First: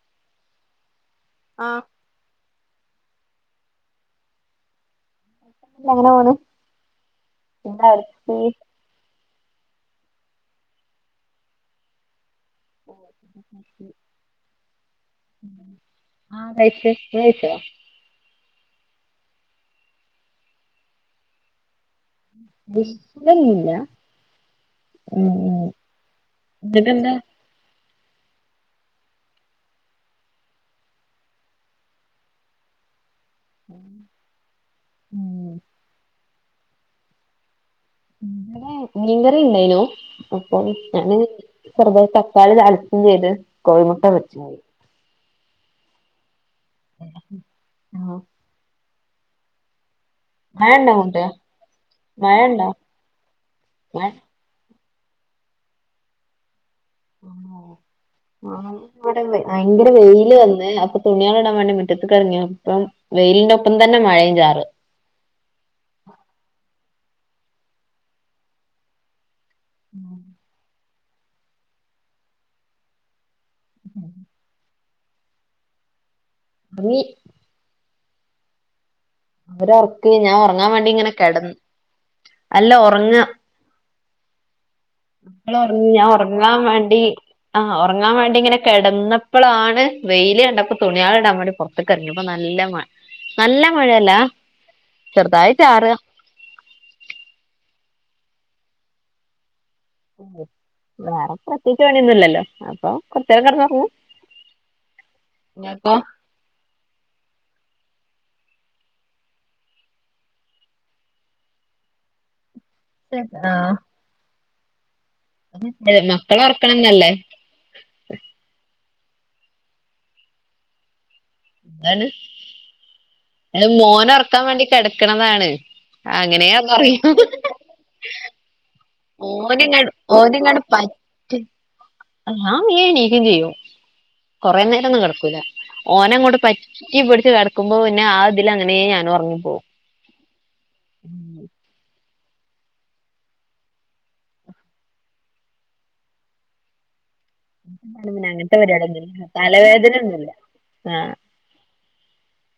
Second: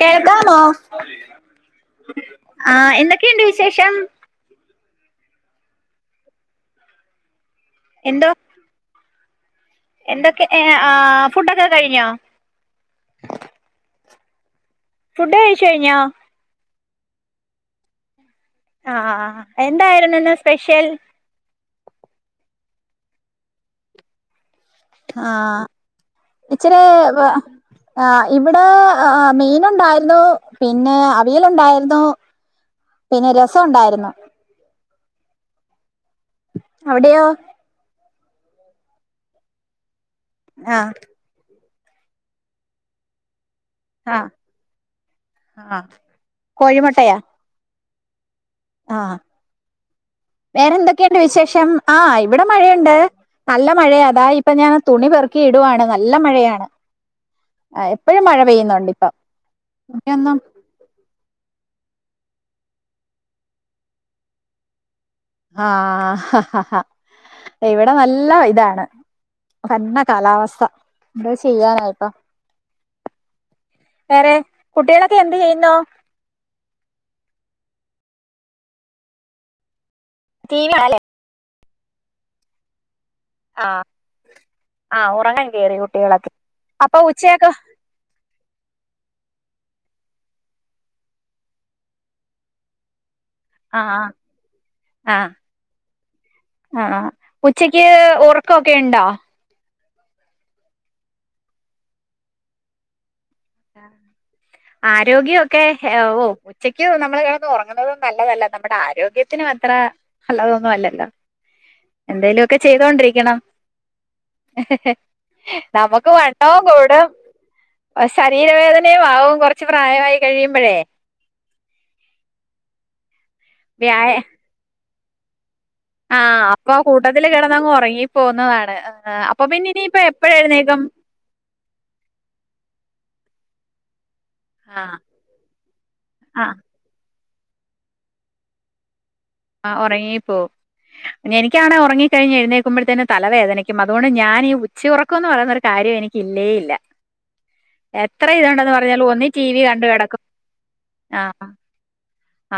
കേതമോ ആഹ് ആഹ എന്തൊക്കെയുണ്ട് വിശേഷം അങ്ങനെ പോണ് എന്താ എന്തോ [unintelligible] എന്തൊക്കെ ആ ഫുഡൊക്കെ കഴിഞ്ഞോ ഓ ഫുഡ് കഴിച്ചു കഴിഞ്ഞോ ആ തഴച്ച വിഴിച്ച [unintelligible] ആഹ എന്തായിരുന്നുന്ന് സ്പെഷ്യൽ ന്നല്ല ആഹ ഇച്ചിരെ എന്നിട്ടെന്താ ആഹ് ഇവിടെ മീനുണ്ടായ്രുന്നു. പിന്നെ അവിയലുണ്ടായിര്ന്നു. പിന്നെ രസംണ്ടായിരുന്നു. അവിടെയോ? മീങ്കറി ഇണ്ടായിനു അപ്പം ആ ഞാന് ചെറുതായി തക്കാളി താളിച്ചും ചെയ്ത് കോഴിമുട്ട പൊര്ച്ചും ആഹ് കോഴിമുട്ടയാ? ആഹ്. ആഹ്. മഴണ്ടോ വേറെന്തൊക്കെയുണ്ട് അങ്ങോട്ട് വിശേഷം? ആഹ് ഇവിടെ മഴണ്ടോ മഴയുണ്ട്. നല്ല മഴയാ മഴ അതാ ഇപ്പൊ ഞാ തുണി പെറുക്കി ഇടുവാണ് നല്ല മഴയാണ്. ആ, എപ്പോഴും മഴ പെയ്യുന്നുണ്ട് ഇപ്പം ഭയങ്കര വെയില് തുണിയൊന്നും വന്ന് അപ്പൊ തുണിയള് ഇടാൻ വേണ്ടി മിറ്റത്ത്ക്കെർങ്ങിയ പ്പം വെയിലിന്റെ ഒപ്പം തന്നെ മഴയും ചാറ. ആഹ് ഇവിടെ നല്ല ഇതാണ്. പന്ന കാലാവസ്ഥ എന്താ ചെയ്യാനായിപ്പ. ഉം കുട്ട്യാളൊക്കെ എന്ത് ചെയ്യുന്നു? ഒങ്ങി. ഓരെർക്ക് ഞാൻ ടി ഒർങ്ങാൻ വി വേണ്ടി ആണല്ലേ ഇങ്ങനെ കെടന്ന് അല്ല ഒർങ്ങ ആഹ്. ആഹ് ഉറങ്ങാൻ കേറി മക്കളൊറങ്ങി ഞാൻ കുട്ടികളൊക്കെ ഒറങ്ങാൻ അപ്പൊ വേണ്ടി ഉച്ചയൊക്കെ ആഹ് ഒറങ്ങാൻ വേണ്ടി ഇങ്ങനെ കെടന്നപ്പളാണ് വെയില് കണ്ടപ്പോ തുണിയാള് ഇടാൻ വാണ്ടി പൊറത്ത്ക്കറങ്ങി അപ്പ നല്ല മ നല്ല ആഹ് മഴല്ല ചെറ്തായി ചാറാ. ആഹ് ആഹ് ഇപ്പൊച്ചക്ക് ഒറക്കൊക്കെയ്ണ്ടോ? വേറെ പ്രത്യേകിച്ച് പണ്യൊന്നുംല്ലല്ലോ അപ്പൊ കൊറച്ചേരം കെടന്നൊറങ്ങും ആരോഗ്യൊക്കെ എ ഇങ്ങക്കോ ഓ ഉച്ചക്ക് നമ്മള് കെടന്ന് ഒറങ്ങുന്നതും നല്ലതല്ല നമ്മുടെ ആരോഗ്യത്തിനു അത്ര നല്ലതൊന്നും അല്ലല്ല എന്തേലൊ ക്കെ ചെയ്തോണ്ടിരിക്കണം. ആഹ് നമുക്ക് മക്കളെ വണ്ണോം കൂടും ഒറക്കണംന്നല്ലേ അസ് വേദനയും ആവും കൊറച്ച് പ്രായവായി കഴിയുമ്പഴേ എന്താണ് അത് വ്യായ മോനെ ഒറക്കാൻ വേണ്ടി കെടക്ക്ണതാണ്. ആഹ് അപ്പൊ കൂട്ടത്തില് കെടന്നങ്ങ് ഒറങ്ങി പോവുന്നതാണ് ആ ഓന്ങ്ങട് ഓന്ങ്ങട് പറ്റി [unintelligible] ക്കും ചെയ്യും കൊറേ നേരം ആഹ് ഒന്നും കെടക്കൂല ഓനങ്ങോട് ആഹ് പറ്റി പിടി ച്ച് കെടക്കുമ്പോ പിന്നെ ആ ഇതില് അങ്ങനേ ഞാനും ഒ ആഹ് ഒറങ്ങിപ്പോവും ന്നെ എനിക്കാണേ ഒറങ്ങി ക്കഴിഞ്ഞ് എഴ്ന്നേക്കുമ്പഴ്ത്തേന് തലവേദനിയ്ക്കും അതുകൊണ്ട് ഞാനീ ഉച്ചയുറക്കൊന്ന് പറയുന്നൊരു കാര്യം എനിക്ക് ഇല്ലേ ഇല്ല. പിന്നെ എത്ര അങ്ങനത്തെ ഇതുണ്ടന്ന് പറഞ്ഞാലും പരിപാടിയൊന്നുമില്ല ഒന്നേ ടി വി കണ്ട് തലവേദന കെടക്കും ഒന്നുമില്ല ആഹ്.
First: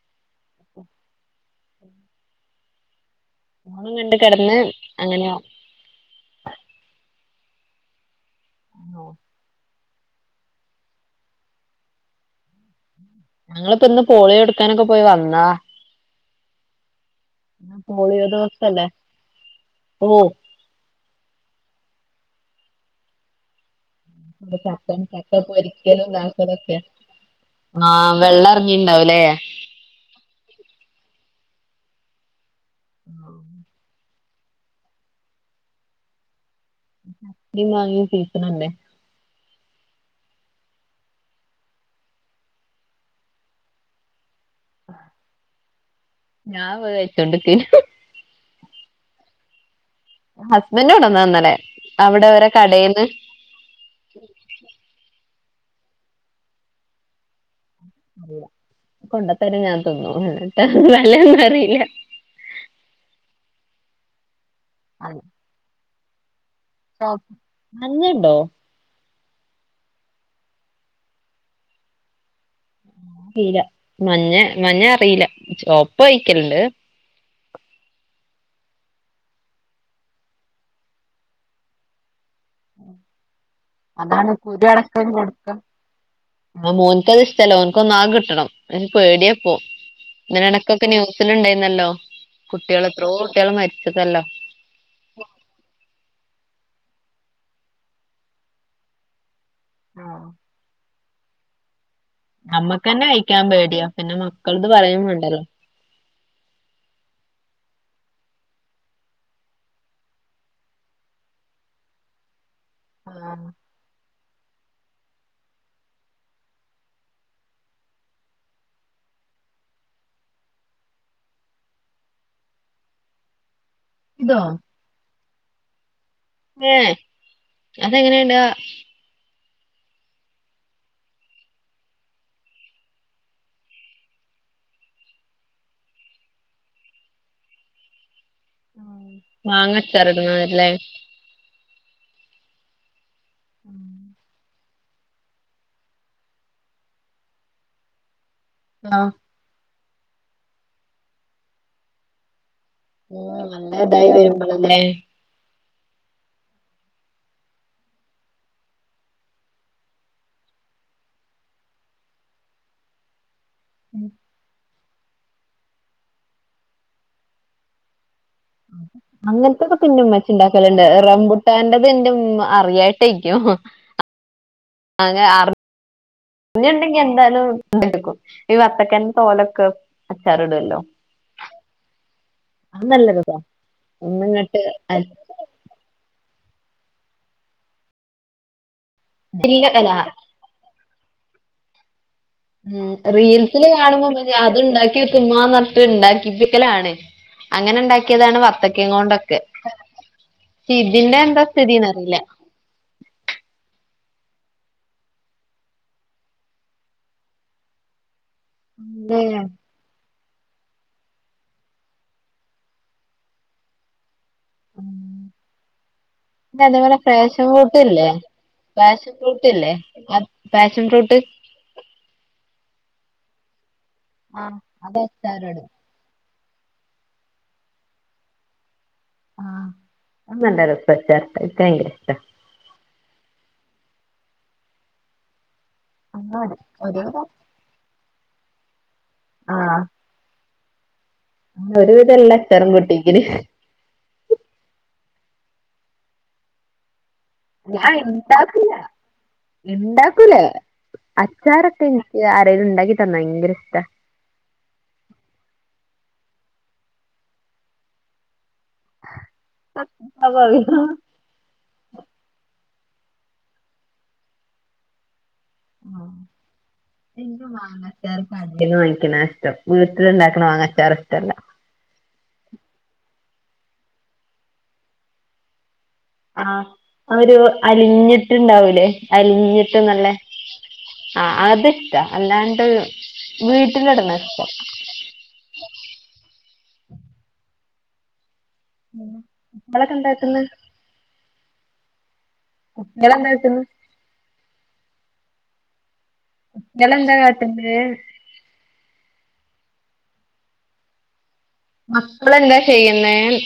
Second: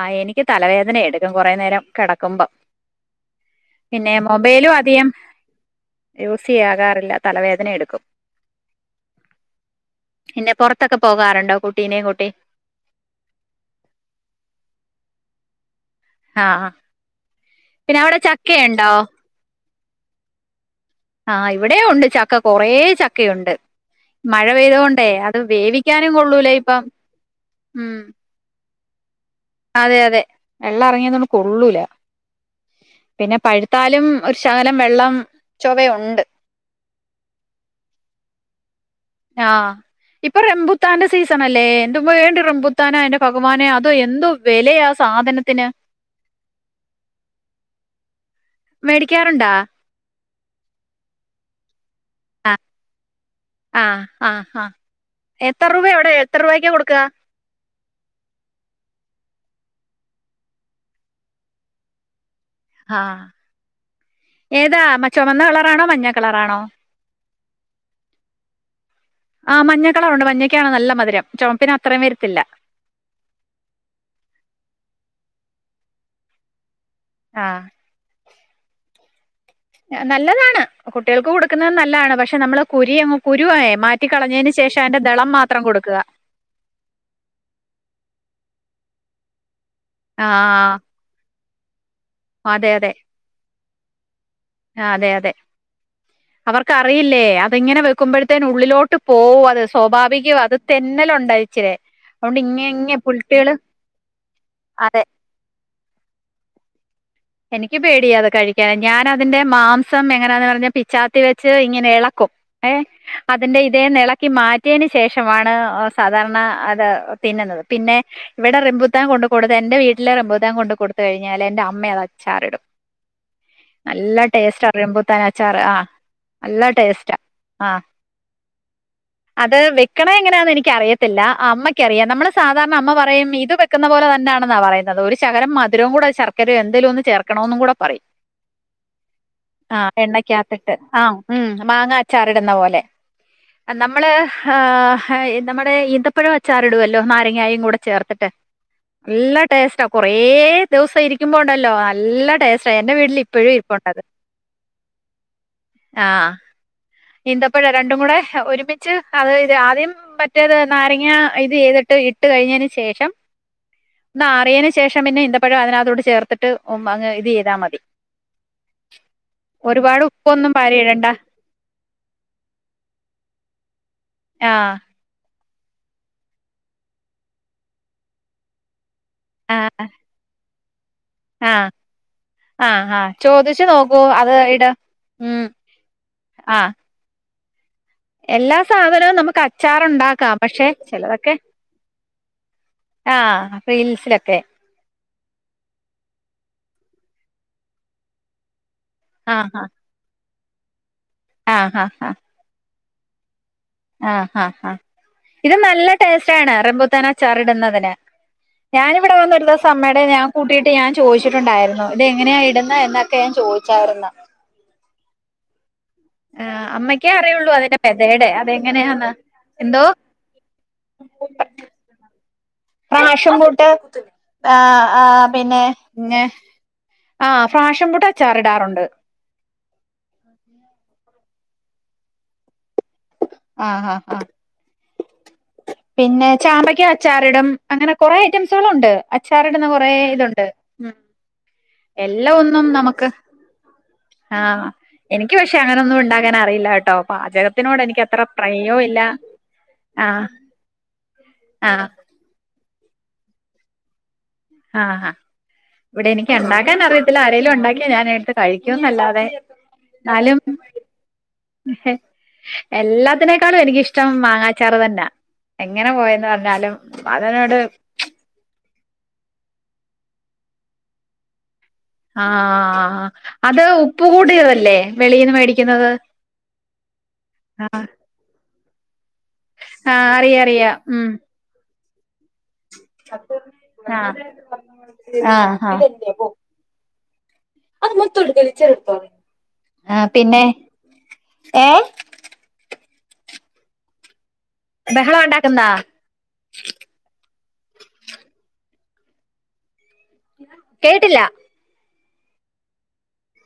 ആഹ് എനിക്ക് തലവേദന എടുക്കും കൊറേ നേരം കെടക്കുമ്പം ഫോണും പിന്നെ കണ്ട് കിടന്ന് മൊബൈലും അധികം അങ്ങനെ യൂസ്യ്യാകാറില്ല. തലവേദന എടുക്കും. ആണോ? പിന്നെ പൊറത്തൊക്കെ പോകാറുണ്ടോ കുട്ടീനേ കൂട്ടി? ഞങ്ങള്‌പ്പ ഇന്ന് പോളിയോ കൊട്ക്കാനൊക്കെ പോയി വന്നതാ. ഹാ ഇന്ന് പോളിയോ ദിവസല്ലെ ഓഹ്. ആഹ് ഇവിടെയും ഉണ്ട് ചക്ക കുറെ ചക്കയുണ്ട്. മഴ ചക്ക പെയ്തോണ്ടേ ചക്ക അത് പൊരിക്കലും വേവിക്കാനും കൊള്ളൂല ഇതാക്കലുമൊക്കെയാ ഇപ്പം ഉം ആഹ് വെള്ളേർ ഇനി ഉണ്ടാവുല്ലേ അതെ അതെ വെള്ളം ഇറങ്ങിയന്നൊ കൊള്ളൂല പിന്നെ പഴുത്താലും ഒരു ശകലം വെള്ളം ചൊവയുണ്ട്. ചക്കേം മാങ്ങേം സീസണല്ലേ ആഹ് ഇപ്പൊ റംബുത്താന്റെ സീസണ് അല്ലേ എൻ്റുമ്മ വ റംബുത്താന എന്റെ ഭഗവാനെ അതോ എന്തും വെലയാ സാധനത്തിന് ഞാൻ കഴിച്ചോണ്ടിക്കേനു മേടിക്കാറുണ്ടാ ഹസ്ബൻ്റ് കൊണ്ട് വന്നതാ ഇന്നല്ലേ അവിടെ ഓരെ ആഹ് കടേന്ന് ആഹ് ആഹ് ആഹ് എത്ര രൂപ എവിടെ എത്ര രൂപക്ക കൊടുക്കുക അറിയൂല കൊണ്ടത്തര ഞാൻ തിന്നും എന്നിട്ട് വെലയൊന്നും അറിയില്ല ആഹ് ഏതാ മ ചുമന്ന കളറാണോ മഞ്ഞ കളറാണോ ചുമപ്പ് മഞ്ഞയുണ്ടോ ആ മഞ്ഞക്കളറുണ്ട് മഞ്ഞക്കാണ് നല്ല മധുരം ചുമപ്പിന് അത്രയും വരത്തില്ല അറില മഞ്ഞ മഞ്ഞ അറിയില്ല ഒപ്പ കഴിക്കലിണ്ട് ആഹ് നല്ലതാണ് കുട്ടികൾക്ക് കൊടുക്കുന്നത് നല്ലതാണ് പക്ഷെ പക്ഷെ നമ്മള് കുരിങ്ങ് കുരുവേ അതാണ് മാറ്റിക്കളഞ്ഞതിതിന് ശേഷം അതിന്റെ ദളം മാത്രം കൊടുക്കുക ആഹ് മോന്ക്ക് അത് ഇഷ്ടമല്ല ഓന്ക്ക് ഒന്നാകെ കിട്ടണം അ പേടിയപ്പോ ആ ഇങ്ങനെ ഇടക്കൊക്കെ ന്യൂസിൽ ഉണ്ടായിരുന്നല്ലോ കുട്ടികൾ എത്രയോ കുട്ടികൾ മരിച്ചതല്ലോ ആഹ് അതെ അതെ അവർക്കറിയില്ലേ അത് ഇങ്ങനെ വെക്കുമ്പഴത്തേന് ഉള്ളിലോട്ട് പോവും അത് അത് സ്വാഭാവികവും അത് തെന്നല് ഉണ്ട് ഇച്ചിരേ നമ്മക്ക്ന്നെ കയിക്കാൻ പേടിയാ പിന്നെ മക്കളത് പറയും വേണ്ടല്ലോ [inaudible] എനിക്ക് പേടിയ അത് കഴിക്കാന് ഞാന് അതിന്റെ മാംസം എങ്ങനാന്ന് പറഞ്ഞാൽ പിച്ചാത്തി വെച്ച് ഇങ്ങനെ ഇളക്കും ഏഹ് ആഹ് അതിന്റെ ഇതേ നിള മാറ്റിയന് ശേഷമാണ് സാധാരണ അത് തിന്നുന്നത് പിന്നെ ഇവിടെ റംബുത്താൻ കൊണ്ട് കൊടുത്ത് എന്റെ വീട്ടില് റംമ്പത്താൻ കൊടുത്ത് കഴിഞ്ഞാ എന്റെ അമ്മ അത് അച്ചാറിടും നല്ല ഇതോ ടേസ്റ്റാ റംമ്പുത്താൻ അച്ചാർ ആഹ് നല്ല ഏ ടേസ്റ്റാ ആഹ് അതെങ്ങനെണ്ടാ അത് വെക്കണെ എങ്ങനാന്ന് എനിക്ക് അറിയത്തില്ല അമ്മയ്ക്കറിയാം നമ്മള് സാധാരണ അമ്മ പറയും ഇത് വെക്കുന്ന പോലെ തന്നെ എന്താണെന്നാ പറയുന്നത് ഒരു ശകരം മധുരവും കൂടെ ശർക്കര എന്തേലും ഒന്ന് ചേർക്കണമെന്ന് കൂടെ പറയും ആഹ് മാങ്ങച്ചാറിടുന്നതല്ലേ എണ്ണക്കാത്തിട്ട് ആ ഉം മാങ്ങ അച്ചാറിടുന്ന പോലെ നമ്മള് ഉം ആ ഹ്ഇ നമ്മുടെ ഈന്തപ്പഴവച്ചാറിടുവല്ലോ നാരങ്ങായും കൂടെ ചേർത്തിട്ട് നല്ല ടേസ്റ്റാ കുറേ ദിവസം ഇരിക്കുമ്പോ ഉണ്ടല്ലോ നല്ല ടേസ്റ്റ് റ്റാ എന്റെ വീട്ടില് ഇപ്പഴും നല്ല ഇരിപ്പൊണ്ടത് ഇതായി വരുമ്പളല്ലേ ആഹ് ഇന്തപ്പഴം രണ്ടും കൂടെ ഹ് ഒരുമിച്ച് അത് ഇത് ആദ്യം മറ്റേത് നാരങ്ങ ഇത് ചെയ്തി ട്ട് ഇട്ട് കഴിഞ്ഞതിന് ശേഷം ന്നാറിയേനു ശേഷം പിന്നെ ഈന്തപ്പോഴും അതിനകത്തോട്ട് ചേർത്തിട്ട് ഉം അങ്ങ് ഇത് ചെയ്താ മതി ഒരുപാട് ഉപ്പൊന്നും പാരി അങ്ങൻത്തൊക്കെത്തിന്നുംമ്മച്ചിണ്ടാക്കലുണ്ട് ഇടണ്ട റംബുട്ടാന്റെ അതിൻ്റുമ്മ അറിയായിട്ടാക്കും ഉം ആഹ് അങ്ങനെ അറ് അറിഞ്ഞിണ്ടെങ്കി എന്താലും ഉംഎടുക്കും ഈ വത്തക്കൻ തോലൊക്കെ ആഹ് അച്ചാറിടുവല്ലോ ആഹ് ആഹ് ആഹ് രസാ ചോദിച്ചു നോക്കൂ അത് ഒന്നിങ്ങട്ട് ഇട് അല്ല ഉം ആഹ് എല്ലാ സാധനവും നമുക്ക് അല്ല അച്ചാറുണ്ടാക്കാം പക്ഷെ ചിലതൊക്കെ ഉം ആഹ് റീൽസില് കാണുമ്പോ റീൽസിലൊക്കെ പിന്നെഅത്ണ്ടാക്കി ചുമ്മാന്നിട്ടുണ്ടാക്കിക്കലാണ് അങ്ങനെ ഉണ്ടാക്കിയതാണ് വത് ത്തക്കേം കൊണ്ടൊക്കെ ആഹ് ഷേഇതിന്റെ എന്താ ആഹ് ആഹ് ആഹ് സ്ഥിതിന്നറിയില്ല ആഹ് ആഹ് ആഹ് ഇത് നല്ല ടേസ്റ്റ് ആണ് റമ്പുത്താനച്ചാറിടുന്നതിന് ഞാനിവിടെ വന്നൊഒരു ദോസം അമ്മേടെന്ന് ഞാൻ കൂട്ടിയിട്ട് ഞാൻ ചോദിച്ചിട്ടുണ്ടായിരുന്നു ഇത് എങ്ങനെയാ ഇടുന്നെ എന്നൊക്കെ ഞാൻ ചോദിച്ചാരുന്ന് ഉം ആഹ് പിന്നതേപോലെ അമ്മയ്ക്കേ അറിയുള്ളൂ അതിന്റെ ഫ്രാഷംഫൂട്ട്ല്ലേ പെതേടെ അതെങ്ങനെയാന്ന് പാശൻ ഫ്രൂട്ടില്ലേ എന്തോ അ ഫാഷൻഫ്രൂ റൂട്ട് ഫ്രാഷംപൂട്ട് ആ ആഹ് അത് ആ പിന്നെ അച്ചാറിടും ന്നെ ആഹ് ഫ്രാഷംപൂട്ട് അച്ചാറിടാറുണ്ട് ആഹ് അത് നല്ലരസാച്ചാറിട്ടാ [unintelligible] ഇട്ടാ ആഹ് ആഹ് ആ പിന്നെ ചാമ്പക്ക അച്ചാറിടും അങ്ങനെ കൊറേ ഐറ്റംസുകളുണ്ട് അച്ചാറിടുന്ന ആഹ് കൊറേ ഇതുണ്ട് ഉം ഒരുവിധം എല്ലാ ഒന്നും അച്ചാറും നമുക്ക് പൊട്ടിക്കല് ആഹ് എനിക്ക് പക്ഷെ അങ്ങനൊന്നും ഉണ്ടാക്കാൻ അറിയില്ല കേട്ടോ പാചകത്തിനോട് ഞാൻ എനിക്ക് അത്ര പ്രയോം ഇല്ല ആഹ് ക്കൂലേ അച്ചാറൊക്കെ ആഹ് നിക്ക് അരേല് ഇണ്ടാക്കിത്തന്നാ ങ്കര ഇഷ്ടാ ആഹ്ഹാ ഇവിടെ എനിക്ക് ഒണ്ടാക്കാൻ അറിയത്തില്ല ആരേലുഒണ്ടാക്കിയാ ഞാനേട്ത്ത് കഴിക്കുംന്നല്ലാതെ ന്നാലും എല്ലാത്തിനേക്കാളും എനിക്കിഷ്ടം മാങ്ങാച്ചാറ് തന്നാ എങ്ങനെ ആ പോയെന്ന് പറഞ്ഞാലും എൻക്കും അതിനോട് മാങ്ങാച്ചാറ് കടേന്ന് വാങ്ങി ക്കണാഷ്ടം വീട്ടില്ണ്ടാക്കണ മാങ്ങാച്ചാറിഷ്ടല്ല ആ ആ അത് ഉപ്പ് കൂടിയതല്ലേ വെളീന്ന് മേടിക്കുന്നത് ആ അവര് ആ അലിഞ്ഞിട്ടുണ്ടാവൂലേ ആഹ് അലിഞ്ഞിട്ട്ന്നല്ലേ ആ അത് ഇഷ്ടം ആ ആആ അത് മൊത്തൊടുക്കല്ല് ചെറുപ്പം കുട്ടികളൊക്കെ ആഹ് എന്താക്ക്ന്ന് പിന്നെ ഏ ഇങ്ങളെന്താത്തിന്ന് ബഹളം ഉണ്ടാക്കുന്നാ ങ്ങളെന്താ കാട്ടുന്നേന്ന് കേട്ടില്ല മക്കളെന്താ ചെയ്യുന്നേന്ന്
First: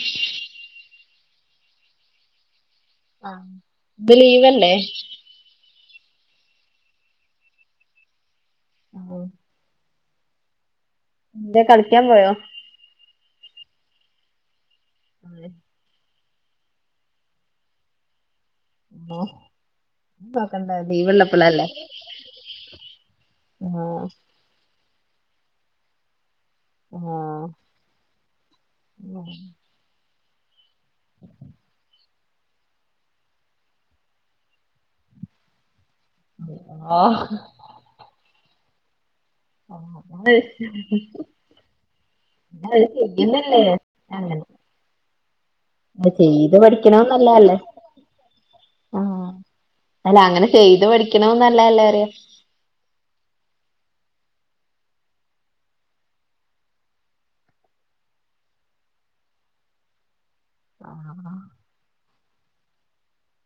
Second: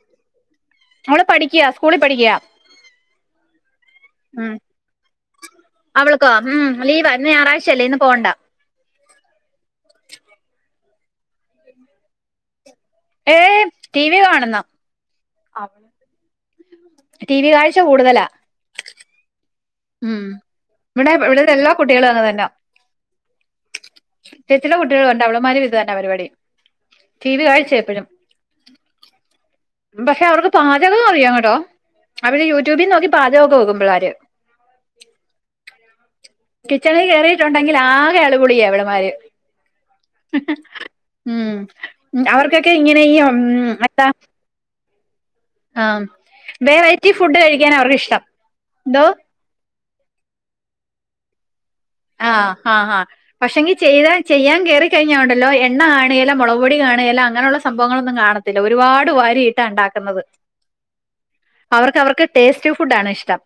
മോള് പഠിക്യാ സ്കൂളി പഠിക്യാ ആ ത് ലീവല്ലേ അവൾക്കോ ഉം ലീവാ ഇന്ന് ഞായറാഴ്ചയല്ലേ ഇന്ന് പോവണ്ട ആഹ എന്തയ് കളിക്കാൻ പോയോ ഏയ് ടി വി കാണുന്ന ടി വി കാഴ്ച കൂടുതലാ ആ ഉം ഇവിടെ ഇവിടല്ലാ കുട്ടികളും അങ്ങനെന്നെ ആഹ് ചില കുട്ടികൾണ്ട് അവളമാരും ഇത് തന്നെ പരിപാടി ആഹ ടി വി കാഴ്ച എപ്പഴും ഉ പക്ഷെ അവർക്ക് പാചകം ഓക്കേ അറിയാം കേട്ടോ അവര് യൂട്യൂബിൽ നോക്കി പാചകൊക്കെ വോക്കും പിള്ളാര് അ കിച്ചണിൽ ആഹ് കയറിയിട്ടുണ്ടെങ്കിൽ ആകെ അള്ളപുള്ളിയാ ഇവള്മാർ ഉ മ് അവർക്കൊക്കെ അത് ഇങ്ങനെ ഉ ചെയ്യുന്നല്ലേ എത്താ ഉം അങ്ങനെ ആഹ ചെയ്ത് പഠിക്കണം വെറൈറ്റി ഫുഡ് നല്ലതല്ലേ കഴിക്കാൻ അവർക്ക് ഇഷ്ടം ന്തോ ആഹ് അല്ല അങ്ങനെ ചെയ്ത് പഠിക്കണതും നല്ല ആ ആഹ ആഹ പക്ഷെങ്കി ചെയ്താ ചെയ്യാൻ കേറി കഴിഞ്ഞാലുണ്ടലോ എണ്ണ കാണയെല്ല മുളക് പൊടി കാണിയേല്ല അങ്ങനെയുള്ള സംഭവങ്ങളൊന്നും കാണത്തില്ല ഒരുപാട് വരിയിട്ടാണ്ടാക്കുന്നത് ആഹ ടേസ്റ്റ് ഫുഡാണ് ഇഷ്ടം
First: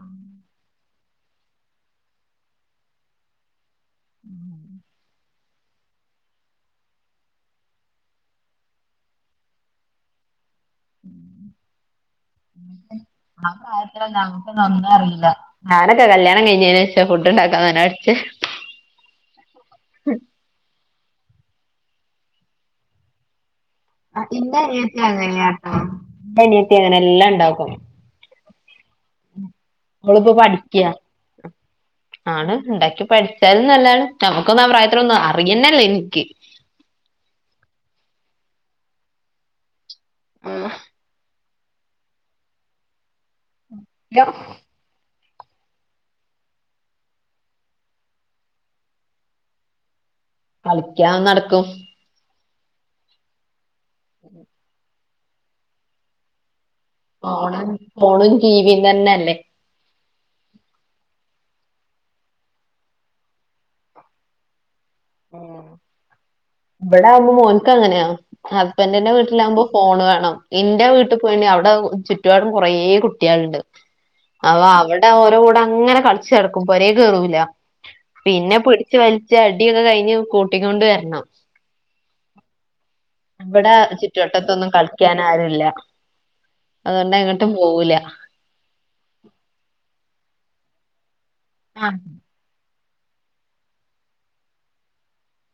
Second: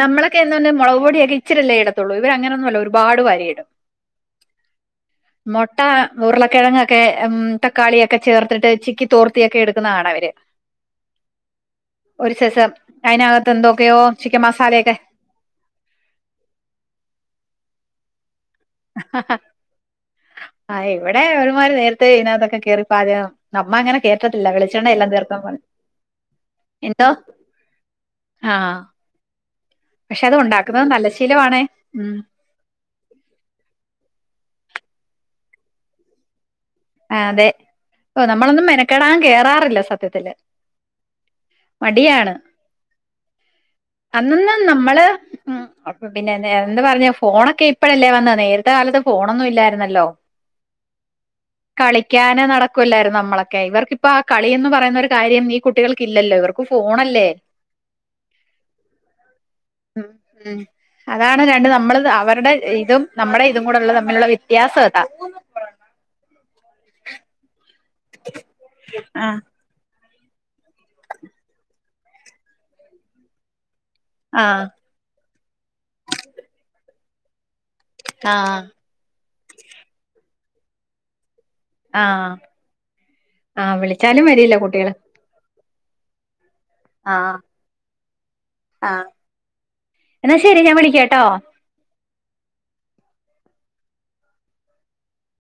നമ്മളൊക്കെ എന്ന് പറഞ്ഞ മുളക് പൊടി യൊക്കെ ഇച്ചരില്ലേടത്തുള്ളൂ ഇവ അങ്ങനൊന്നുമ ഒരുപാട് വരിയിടും ഉം മുട്ട ഉരുളക്കിഴങ്ങൊക്കെ ഉ തക്കാളിയൊക്കെ ചേർത്തിട്ട് ചിക്കി തോർത്തിയൊക്കെ എടുക്കുന്നത് കാണാ ഇ വര് ഒരു സിസം അയിന ആ കാര്യത്തിൽ ഒന്നും ഞമ്മക്കൊക്കെ ഒന്നും അറീല ഞാനൊക്കെ കല്യാണം കഴിഞ്ഞതിനു ശേഷം ഫുഡ് ഉണ്ടാക്കാൻ തന്നെ ആ ആഹ് ഇവിടെ ഒരുമാര് നേരത്തെ ഇതിനകത്തൊക്കെ കേറി പാചകം നമ്മ അങ്ങനെ കയറ്റത്തില്ല വെളിച്ചെണ്ണ എല്ലാം തീർക്കാ പറയും എന്റെ അനിയത്തി അങ്ങനെ എന്തോ എല്ലാം ഉണ്ടാക്കും ആഹ ഇവളിപ്പോ പഠിക്ക ശീലമാണേ ഉം ആണ് ഉണ്ടാക്കി പഠിച്ചാലും നല്ലതാണ് നമുക്ക് നമ്മുക്കുന്ന പ്രായത്തിലൊന്നും അറിയുന്നല്ലേ എനിക്ക് ആ അതെ ഓ നമ്മളൊന്നും മെനക്കെടാൻ കേറാറില്ല സത്യത്തില് മടിയാണ് അന്നന്ന് നമ്മള് ഉ അപ്പൊ പിന്നെ എന്താ പറഞ്ഞ ഫോണൊക്കെ ഇപ്പഴല്ലേ വന്നേ നേരത്തെ കാലത്ത് ഫോണൊന്നും ഇല്ലായിരുന്നല്ലോ കളിക്കാം നടക്കും കളിക്കാന് നടക്കൂല്ലായിരുന്നു നമ്മളൊക്കെ ഇവർക്കിപ്പോ ആ കളിഎന്നു പറയുന്നതൊരു കാര്യം ഈ കുട്ടികൾക്കില്ലല്ലോ ഇവർക്കു ഫോണും ഫോണും ടീവി തന്നെല്ലേ മ് മ് അതാണ് രണ്ട് നമ്മൾ അവരുടെ ഇതും നമ്മുടെ ഇതും കൂടെള്ള തമ്മിലുള്ള വ്യത്യാസം അത് പൂന്ന് പോറണ്ട [unintelligible] ഇവിടെ ആകുമ്പോ മോനക്ക് അങ്ങനെയാാഹസ്ബന്റിന്റെ ആഹ് വീട്ടിലാകുമ്പോ ഫോൺ വേണം എന്റെ വീട്ടിൽ പോയിണെ അവിടെ ചുറ്റുപാടും കുറേ കുട്ടികളുണ്ട് ആ ആഹ് അവിടെ ഓരോ കൂടെ അങ്ങനെ കളിച്ച നടക്കും പോരെ കേറൂല പിന്നെ ആഹ് പിടിച്ച് വലിച്ചടിച്ചു കൂട്ടിക്കൊണ്ട് വരണം ആഹ് ഇവിടെ ആഹ് വിളിച്ചാലും വരില്ല ചുറ്റുവട്ടത്തൊന്നും കുട്ടികള് കളിക്ക്യൻ ആരുല്ല അതുകൊണ്ട് ആഹ് എങ്ങട്ടും പോവൂല എന്നാ ശരി ഞാൻ വിളിക്കാട്ടോ ആഹ്